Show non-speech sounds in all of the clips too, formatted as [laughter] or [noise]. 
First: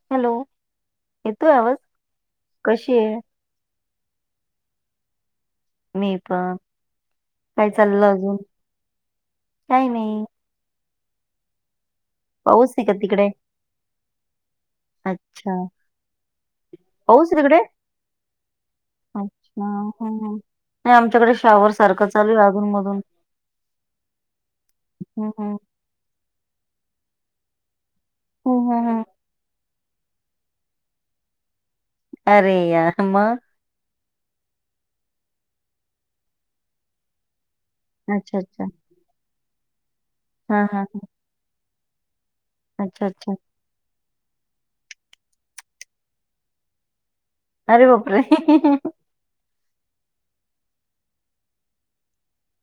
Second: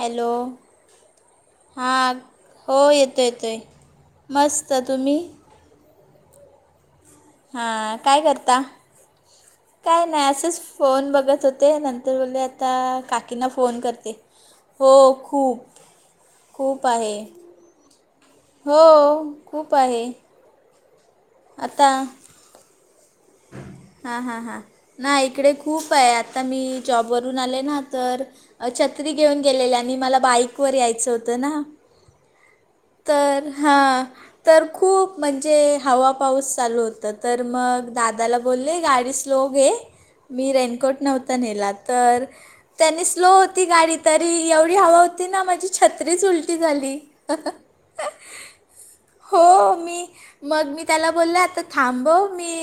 Hello येतोय आवाज हा हो कशी आहे येतोय येतोय मस्त तुम्ही मी प हां काय करता काय नाही असेच फोन बघत होते नंत तर बोले पाऊस आता आहे का तिकडे काकींना फोन करते हो अच्छा खूप खूप आहे पाऊस तिकडे हो अच्छा खूप आहे हम्म. नाही आमच्याकडे शॉवर सारखं चालू आहे अजूनमधून हा हा हा ना इकडे खूप आहे आता मी जॉबवरून आले ना तर हम्म, हम्म, हम्म. छत्री घेऊन गेलेल्या आणि मला बाईक व यायचं होतं ना अरे यार, म तर हां, तर खूप म्हणजे हवा पाऊस चालू होतं, तर मग अच्छा दादाला अच्छा बोलले गाडी स्लो घे, मी हा हा हा. रेनकोट नव्हतं नेला, तर त्यांनी अच्छा स्लो अच्छा होती गाडी तरी, एवढी हवा होती ना, माझी छत्रीच उलटी झाली. अरे बापरे! [unintelligible] हो, मी मग मी त्याला बोलले, आता थांबव की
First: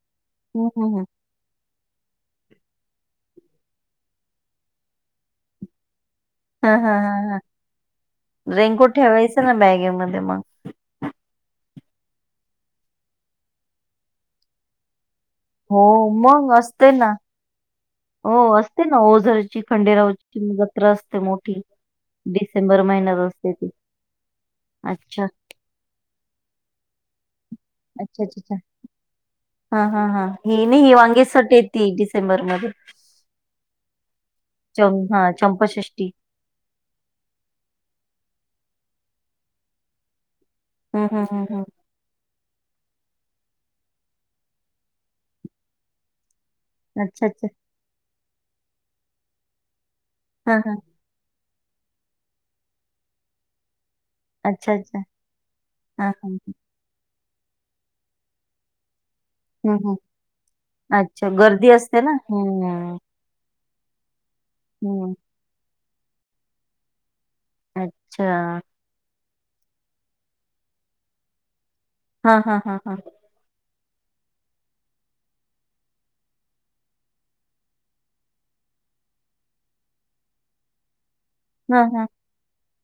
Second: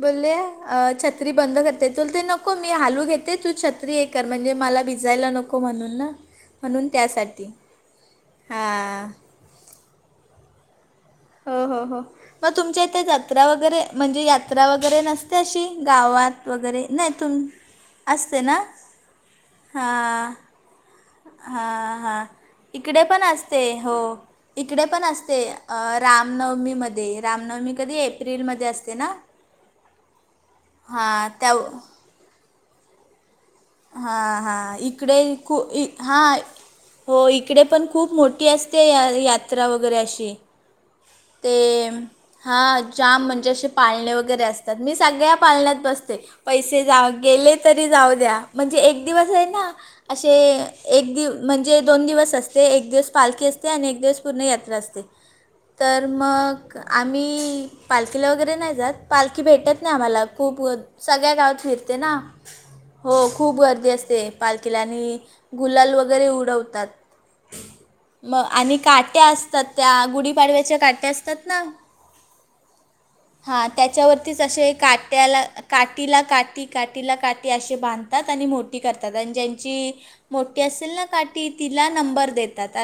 बोलले हम्म, अ छ हम्म. छत्री बंद करते, तर ते नको मी हालू घेते तू छत्री हे कर, म्हणजे मला दिसायला नको, म्हणून ना हा म्हणून हा ह ह, त्यासाठी रेनकोट हां. ठेवायचं ना बॅगेमध्ये मग. हो हो हो, मग तुमच्या इथे जत्रा वगैरे, म्हणजे यात्रा वगैरे नसते तशी हो गावात मग वगैरे, असते नाही ना तुम हो असते ना, ओझरची खंडेरावची असते मोठी हा, हा, डिसेंबर इकडे महिन्यात पण ती असते, हो, इकडे पण अच्छा असते. अ रामनवमीमध्ये, रामनवमी कधी ये? अच्छा अच्छा अच्छा एप्रिलमध्ये असते ना? हा, हा, हा, ही हां त्या [unintelligible] वांगेसाठी येती डिसेंबरमध्ये हा हा, इकडे हा खू, चंपाषष्ठी हा हो, इकडे पण खूप मोठी असते, या यात्रा वगैरे अशी. हम्म हम्म हम्म ते हम्म हा, जाम म्हणजे असे पाळणे वगैरे असतात, मी सगळ्या पाळण्यात बसते. पैसे जाऊ अच्छा अच्छा गेले तरी जाऊ द्या, म्हणजे एक दिवस आहे ना, असे हा हा एक दिव म्हणजे दोन दिवस असते, एक दिवस पालखी असते, आणि एक दिवस पूर्ण अच्छा यात्रा अच्छा असते, तर हा हा मग आम्ही पालखीला वगैरे नाही जात पालखी हम्म भेटत नाही हम्म आम्हाला, खूप व अच्छा सगळ्या गावात गर्दी फिरते असते ना, हम्म हो खूप गर्दी असते पालखीला, हम्म आणि गुलाल वगैरे उडवतात. अच्छा म आणि काट्या असतात त्या, गुढीपाडव्याच्या काट्या असतात ना हा, हा, हा, हा. हा त्याच्यावरतीच असे, काट्याला काटीला-काटी काटीला-काटी, असे बांध तात आणि मोठी करतात, आणि ज्यांची मोठी असेल ना काठी, हा तिला हा नंबर देतात.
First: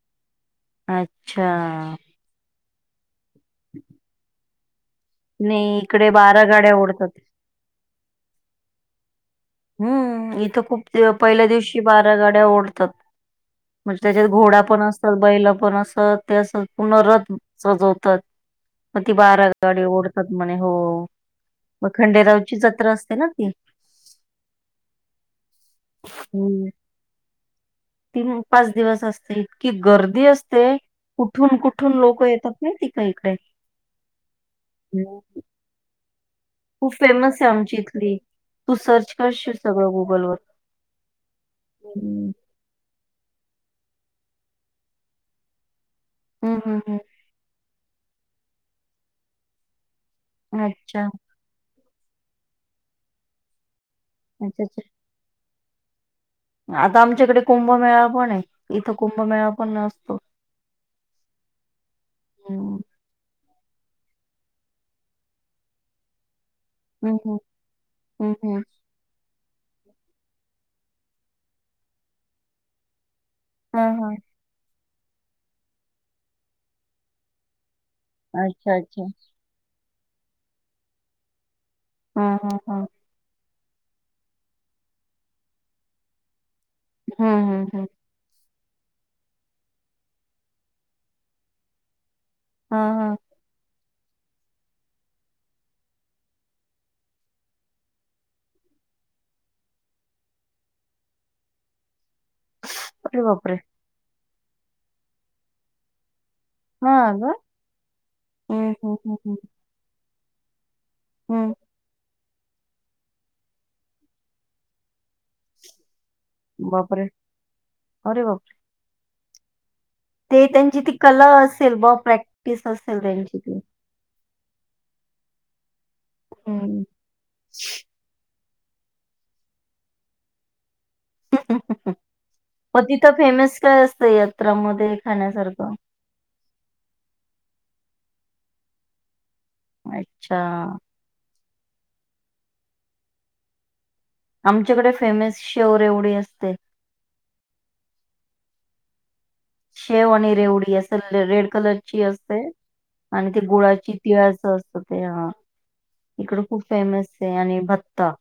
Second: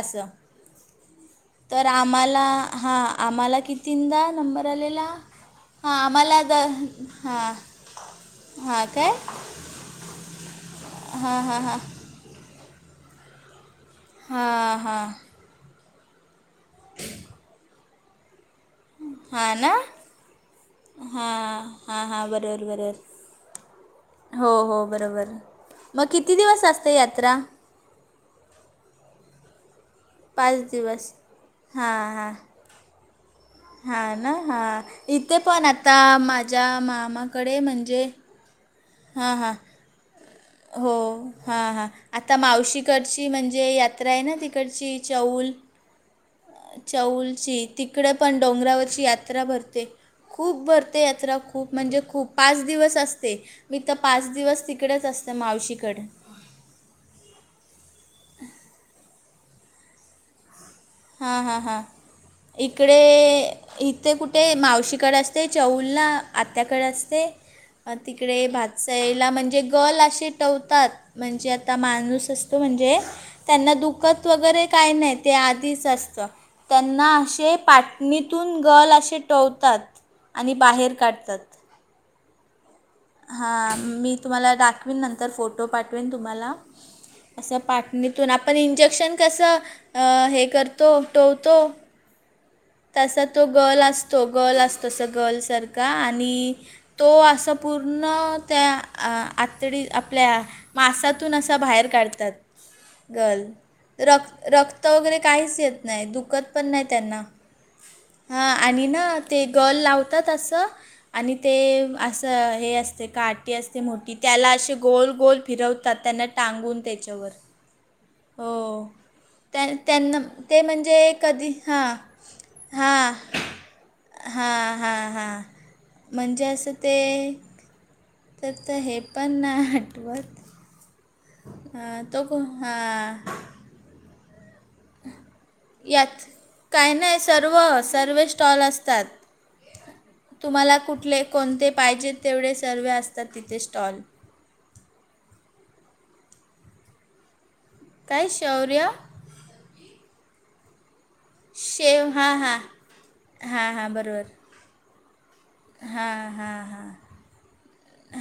अच्छा तर आम्हाला हा आम्हाला कितीदा नंबर आलेला, नाही हां इकडे आम्हाला, बारा द गाड्या ओढतात हां हा काय? हम्म! इथं खूप हां पहिल्या हां हां दिवशी बारा गाड्या ओढतात. म्हणजे त्याच्यात घोडा हां पण हां असतात, बैल पण असतात, ते असं पूर्ण रथ सजवतात. मग ती बारा हां ना गाडी ओढतात म्हणे, हो, हां मग हां हां खंडेरावची बरोबर जत्रा बरोबर असते ना हो, हो, बरोबर, मग किती दिवस असते यात्रा? तीन पाच दिवस असते, इतकी गर्दी पाच असते, दिवस कुठून हां कुठून लोक येतात. [unintelligible] काही काही. हां ना, हां, इथे पण, आता माझ्या खूप फेमस आहे मामाकडे आमची म्हणजे इथली तू सर्च हां हां करशील सगळं गुगलवर हो, हा हा, हम्म. आता मावशीकडची म्हणजे, यात्रा आहे ना तिकडची, चौल हम्म हम्म हम्म. चौलची, तिकडे पण डोंगरावरची यात्रा भरते. खूप भरते अच्छा यात्रा, खूप म्हणजे खूप, पाच दिवस असते. मी तर पाच अच्छा दिवस अच्छा तिकडेच असते, मावशीकडे. आता आमच्याकडे कुंभमेळा पण आहे, इथं कुंभमेळा पण नसतो. हां, हां, हां, हम्म इकडे इथे कुठे मावशीकडे असते, चौलला. आत्याकडे हम्म असते, हम्म हम्म तिकडे हम्म. भाज [unintelligible] म्हणजे गल असे टवतात, म्हणजे आता माणूस असतो म्हणजे त्यांना हा हा दुखत वगैरे काही नाही, ते आधीच असतं, त्यांना असे पाट निथून अच्छा गल अच्छा असे टोवतात आणि बाहेर काढतात हा हा हा हां मी तुम्हाला दाखवेन नंतर फोटो पाठवेन तुम्हाला हम्म असं हम्म हम्म पाठणी आपण इंजेक्शन कसं हे करतो टोवतो हा हा तसा तो गल असतो ो गर्ल अस तस गल सारख आणि तो असं पूर्ण त्या आातडी आपल्या मासातून असं बाहेर काढतात अरे गल बापरे र रक्त वगैरे काहीच येत नाही दुखत पण नाही हा त्यांना ग ह हं, आणि हं, हं, ना हं, ते गल लावतात असं आणि हं. ते अस हे असते काटी असते मोठी त्याला असे गोल गोल फिरवतात त्यांना टांगून बापरे! त्याच्यावर अरे बाप! हो त्यां त्यांना ते त्यांची म्हणजे ती कला कधी असेल हां बुवा, प्रॅक्टिस असेल हां त्यांची ती. हा हा हा म्हणजे असं ते ह् तर तर हे पण नाही हटवक ह तो हा मग तिथं फेमस काय असत यात्रामध्ये खाण्यासारखं यात काही नाही सर्व सर्व स्टॉल असतात तुम्हाला अच्छा. कुठले कोणते पाहिजेत तेवढे सर्वे असतात तिथे स्टॉल आमच्याकडे फेमस शोर एवढी असते काय शौर्य शेव आणि रेवडी अस रेड कलरची शेव हां असते हां आणि ते हां हां गुळाची बरोबर तिळा्याच असत ते हा हां इकड खूप फेमस आहे आणि भत्ता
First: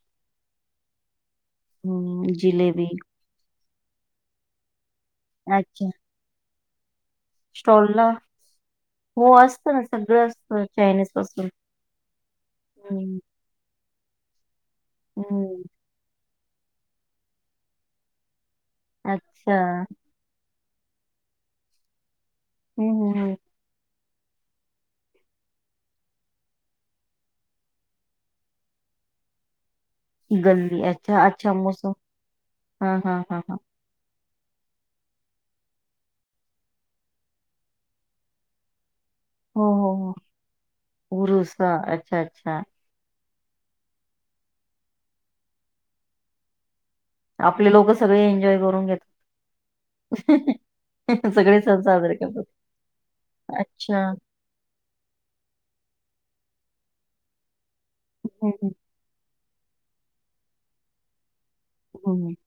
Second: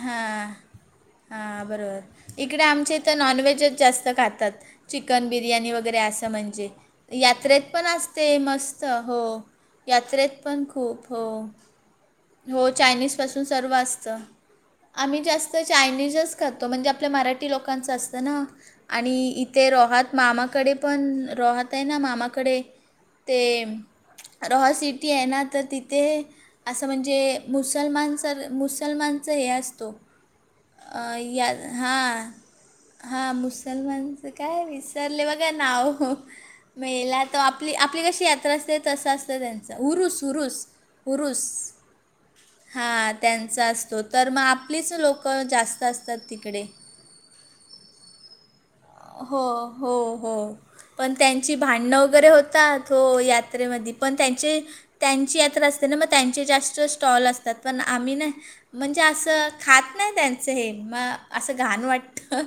हां हं, बरोबर इकडे जिलेबी. आमच्या इथं नॉनव्हेजच जास्त खात चिकन बिर्याणी अच्छा. वगैरे असं म्हणजे यात्रेत पण स्टॉलला असते मस्त हो असतं ना, सगळं यात्रेत पण असतं खूप हो चायनीजपासून. हो चायनीज हं, पासून सर्व असतं आम्ही जास्त हं. चायनीजच खातो म्हणजे आपल्या मराठी लोकांचं असतं ना आणि अच्छा इथे रोहात मामाकडे पण रहत आहे ना मामाकडे हम्म हम्म ते रह सिटी आहे ना तर तिथे असं म्हणजे मुसलमान सर मुसलमानचं हे असतो हम्म. गल्ली अ अच्छा या अच्छा मोसम हा हा मुसलमान काय विचारले बघा नाव मेळेला तर आपली आपली कशी यात्रा असते तसं असतं हो त्यांचं हुरुस हुरुस हुरुस ह अ्छा अच्छा हां त्यांचा असतो तर मग आपलीच लोकं जास्त असतात तिकडे आपले लोक सगळे एन्जॉय करून घेतात हो हो हो पण त्यांची सगळे सण भांडणं साजरे वगैरे करतात होत तो यात्रेमध्ये अच्छा पण त्यांचे त्यांची यात्र असते ना मग त्यांचे जास्त स्टॉल असतात पण आम्ही ना हम्म हम्म म्हणजे असं खात नाही त्यांचं हे मग असं घाण हम्म. वाटतं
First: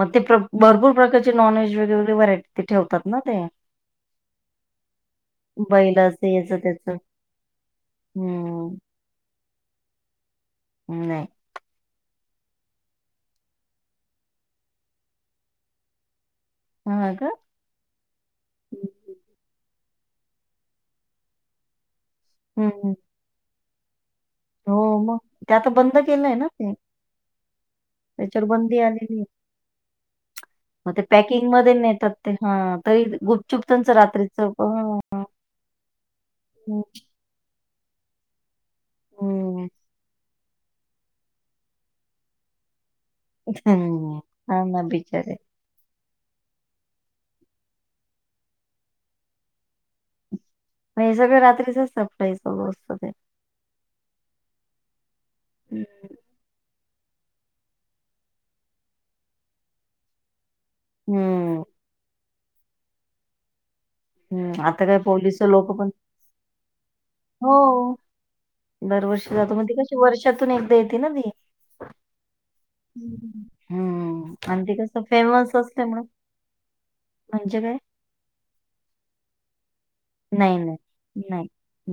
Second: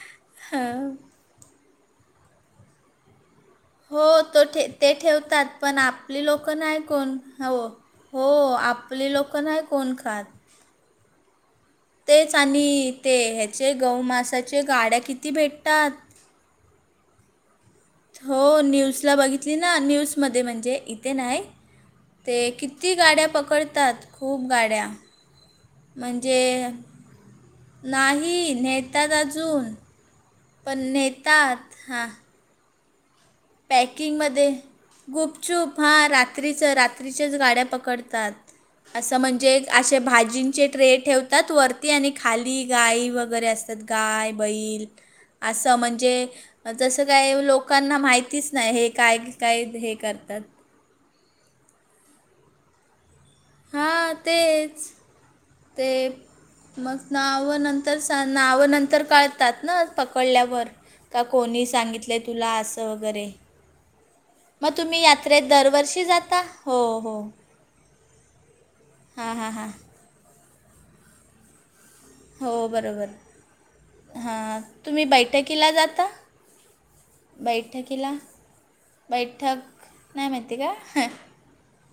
मग ते भरपूर हं. प्रकारचे नॉन व्हेज वेग वग व्हरायटी ते ठेवतात ना ते हो तो ठे ते ठेवतात पण आपली बैलाचं लोक याचं नाही त्याचं कोण हो हो हम्म आपली लोक नाही कोण खात ह् नाही तेच आणि ते ह्याचे गौमासाचे गाड्या किती भेटतात ह हो न्यूजला बघितली ना न्यूजमध्ये म्हणजे इथे नाही ते हम्म. कितती गाड्या पकडतात खूप गाड्या हो मग ते आता बंद केलंय म्हणजे ना ते त्याच्यावर नाही बंदी आलेली नेतात आहे अजून पण मग ते पॅकिंग मध्ये नेतात हा नेतात ते हा त गुप् पॅकिंगमध्ये गुपचूप हा रात्रीचं रात्री गाड पकडतात अस म्हणजे हम्म असे भाजींचे े ठेवतात वरती आणि खाली गाई व वगैरे असतात हम्म गाय हा ना बैल बिचारे असं म्हणजे जसं काय लोकांना माहितीच नाही हे काय काय हे करतात म हे सगळ रात्रीचच सफई सत हां तेच ते मग नावं नंतर नावं नंतर कळतात ना पकडल्यावर का हम्म कोणी सांगितलंय तुला असं वगैरे हम्म मग आता काय तुम्ही पोलिस यात्रेत लोक पण दरवर्षी जाता हो हो हो दरवर्षी हां हां जातो हां मग त कशी वर्षातून एकदा येते ना ती हो बरोबर हम्म हम्म. हां आणि ते कसं तुम्ही फेमस बैठकीला असल्यामुळे जाता म्हणजे काय बैठकीला बैठक नाही माहिती का हां नाही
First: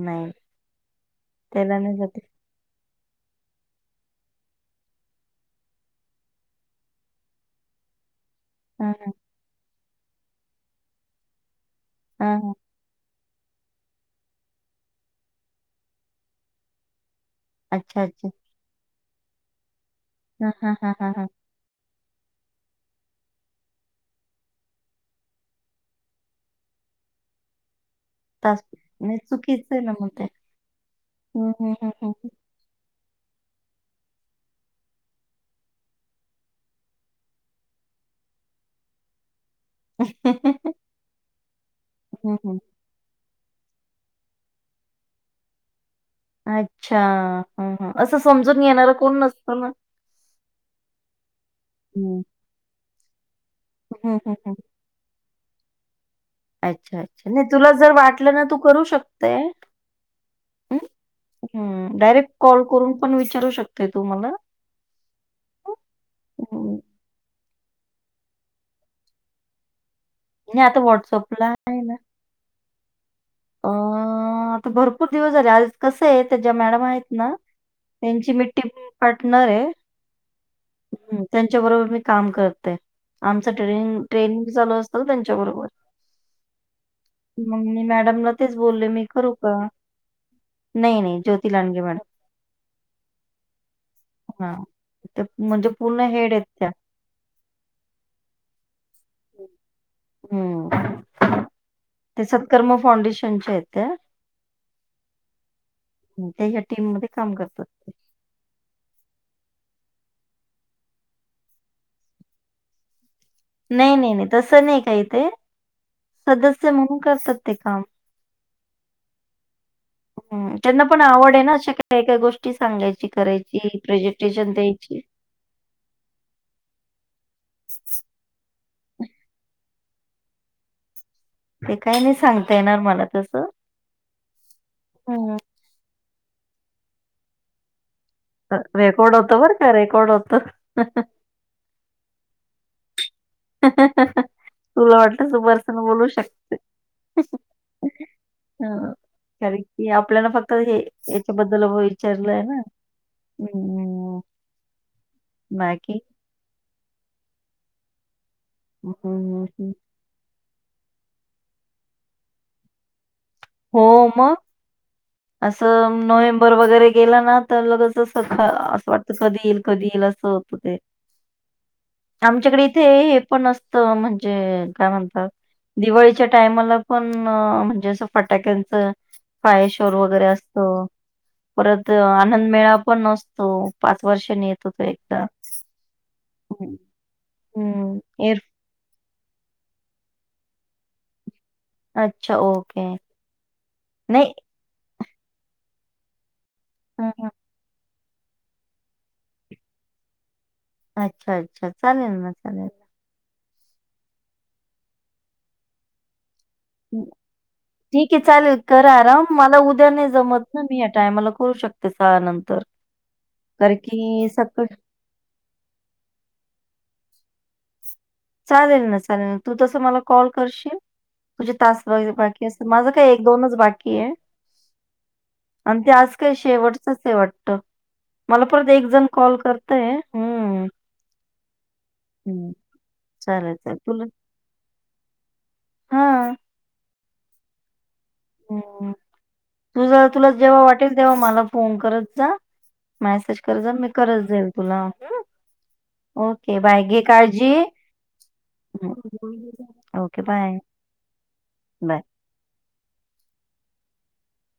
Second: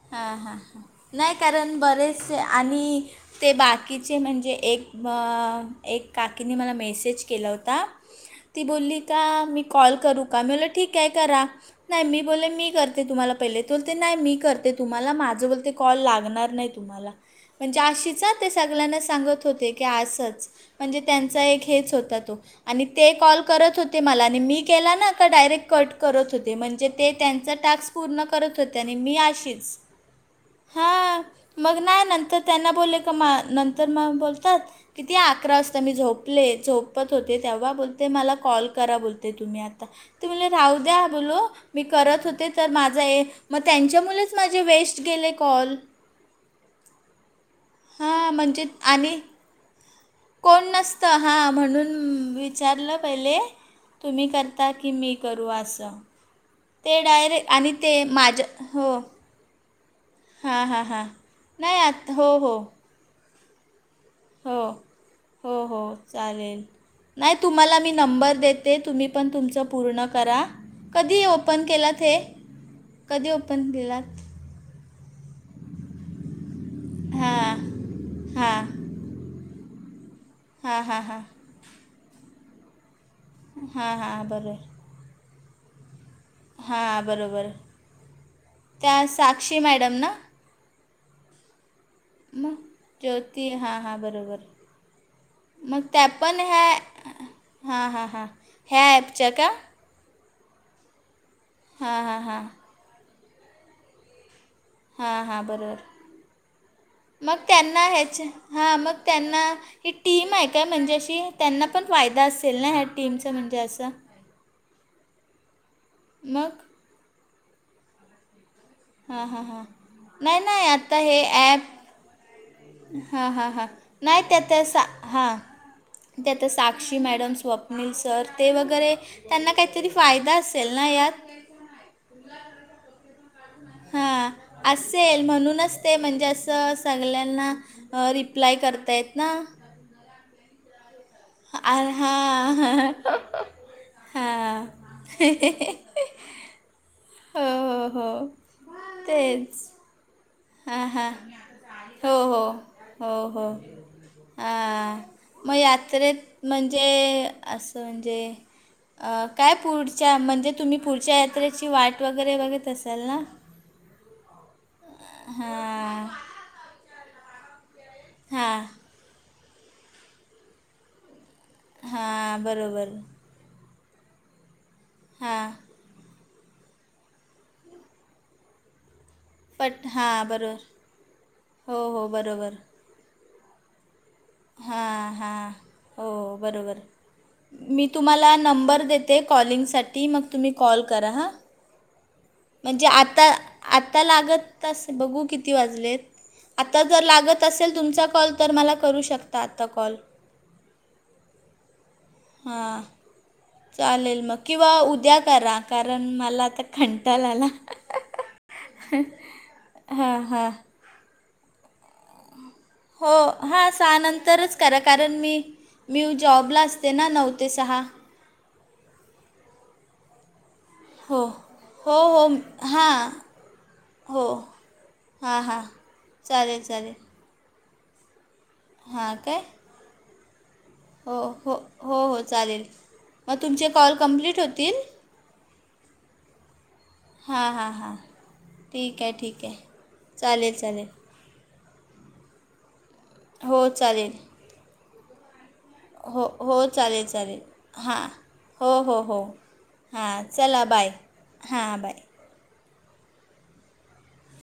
नाही हां हां नाही त्याला कारण नाही जाते बरेचसे आणि ते बाकीचे म्हणजे एक मग एक काकीने मला मेसेज केला होता ती हा बोलली हा का मी कॉल करू का ठीक आहे करा नाही मी हा बो हा मी करते तुम्हाला पहिले बोलते नाही मी करते तुम्हाला माझं बोलते कॉल लागणार नाही तुम्हाला म्हणजे अच्छा अच्छा अशीचा ते सगळ्यांना सांगत होते की आज हा हा हा म्हणजे हा हा त्यांचा एक हेच होता तो आणि ते कॉल करत होते मला आणि मी केला ना का डायरेक्ट कट करत होते म्हणजे ते त्यांचं टास्क पूर्णत तास होत मी नाही अ चुकीचं आहे ना मग ते ह हं, हं, मग हं, हं, न त्यांना बोलले का मा नंतर म बोलतात किती अकरा वाजता मी झोपले झोपत होते तेव्हा बोलते मला कॉल करा बोलते तुम्ही आता ते म्ह राहू द्या बोल मी करत हं, होते हं. तर मा मग त्यांच्या मुळं माझे वेस्ट गेले कॉल अच्छा हा हा असं हां, समजून म्हणजे घेणार आणि कोण नसतं ना कोण नसतं हां म्हणून हं. विचारलं पहिले हं, तुम्ही हं, हं. करतात कि ममी करू असं अच्छा ते अच्छा नाही डायरेक्ट तुला आणि जर ते वाटलं ना माझ्या तू करू हो. शकतेय हां, हां, हां. नाही आत डायरेक्ट हो, कॉल हो. करून पण विचारू शकते तू मला हो हो हो चालेल हं. नाही तुम्हाला मी नंबर देते तुम्ही नाही आता कधी ओपन आहे ना केलात हे आपण अ, दिला आता भरपूर दिवस झाले आज कसं आहे त्या ज्या मॅडम आहेत ना हां त्यांची मी टीम हां पार्टनर आहे हां हां हम्म हां त्यांच्या बरोबर मी काम करते आमच हां ट्रेनि हां ट्रेनिंग बरोबर चालू असत त्यांच्याबरोबर हां बरोबर मग मी मॅडमला तेच बोलले मी त्या करू का? साक्षी मॅडम ना नाही नाही ज्योती लानग मॅडम मग ज्योती हां हां बरोबर हां. ते म्हणजे मग पूर्ण त्या हेड पण आहेत ह्या त्या. हां हां हां ह्या ॲपच्या का हम् हां हां ते हां सत्कर्म फाउंडेशनचे आहेत त्या हां हां बरोबर हम्म, त्या ह्या टीममध्ये काम मग करतात. त्यांना ह्याच हां मग त्यांना ही टीम आहे काय म्हणजे अशी त्यांना पण फायदा असेल ना ह टीमचा म्हणज नाही नाही नाही तसं नाही काही ते मग सदस्य म्हणून करतात ते काम हा हम् हा नाही हं. नाही त्यांना आता पण हे आवड आहे ना ऍप अशा काही काही गोष्टी सांगायची, हा हा हा करायची, नाही त्या प्रेझेंटेशन त्या द्यायची. हां त्यातं साक्षी मॅडम स्वप्नील सर ते वगैरे त्यांना काहीतरी फायदा असेल ना यात. ते काही नाही सांगता येणार मला तस हा असेल म्हणूनच ते म्हणजे असं सगळ्यांना रि रेकॉर्ड होत बरं का रेकॉर्ड होत आ हा ह तुला वाटलं सु बर्सन बोलू शकते हो हो हो हा तेच कारण की आपल्याला फक्त तर हां हां हेच्याबद्दल हो विचारलं आहे हो ना? हो हो हम् हां मग यात्रेत म्हणजे असं म्हणजे काय अ हम्म, पुढ च्या म्हणजे तुम्ही पुढच्या यात्रेची वाट वगैरे बघत असाल ना? हो मग असं हां नोव्हेंबर वगैरे गेला ना तर लगच जस हां असं वाटतं कधी येईल कधी येईल असं होतं ते हां आमच्याकडे इथे बरोबर हे पण असत म्हणजे काय म्हणतात हां दिवाळी च्या टाइमाला पण म्हणजे अस फटाक्यांच पट पायश्वर वगैरे हां असत बरोबर हो परत हो आनंद बरोबर मेळा पण असतो. पाच वर्षानी येत तो हां एकदा. हां हो बरोबर मी हम्म तुम्हाला एअर नंबर देत ते कॉलिंगसाठी मग तुम्ही कॉल करा हा. अच्छा ओ म्हणजे आता आत्ता लागत तास बघू किती वाजलेत आत्ता जर हं, हं. लागत असेल तुमचा कॉल तर मला करू शकता आत्ता कॉल. अच्छा अच्छा चालेल ना. चालेल. हां चालेल मग किंवा उद्या करा कारण मला आता कंटाळा आला ठीक आहे चालेल करा आराम मला उद्या नाही हां जमत हां ना मी या टायमाला करू शकतो ते साहा नंतर हो हा कारण सहा की नंतरच सकाळ करा कारण मी मी जॉबला असते ना नऊ ते सहा. चालेल ना चालेल ना तू तस मला कॉल करशील? हो म्हणजे तास हो हो बाकी असत माझं हां काय एक दोनच बाकी आहे. हो हां हां आणि ते आज काय चालेल शेवटच चालेल हे वाटत मला परत एक जण हां कॉल काय कर हो हो हो हो हं. चालेल मग चालेल, तुमचे चालेल. कॉल कम्प्लीट होतील? हा. हां हां हां. हम् ठीक आहे ठीक आहे तुझ तुला चालेल जेव्हा चालेल वाटेल तेव्हा मला फोन करत जा मॅसेज कर हो जा मी चालेल करत जाईल तुला हम. हो ओके हो बाय घे चालेल चालेल काळजी. हां हो हो हो हां ओके बाय चला बाय.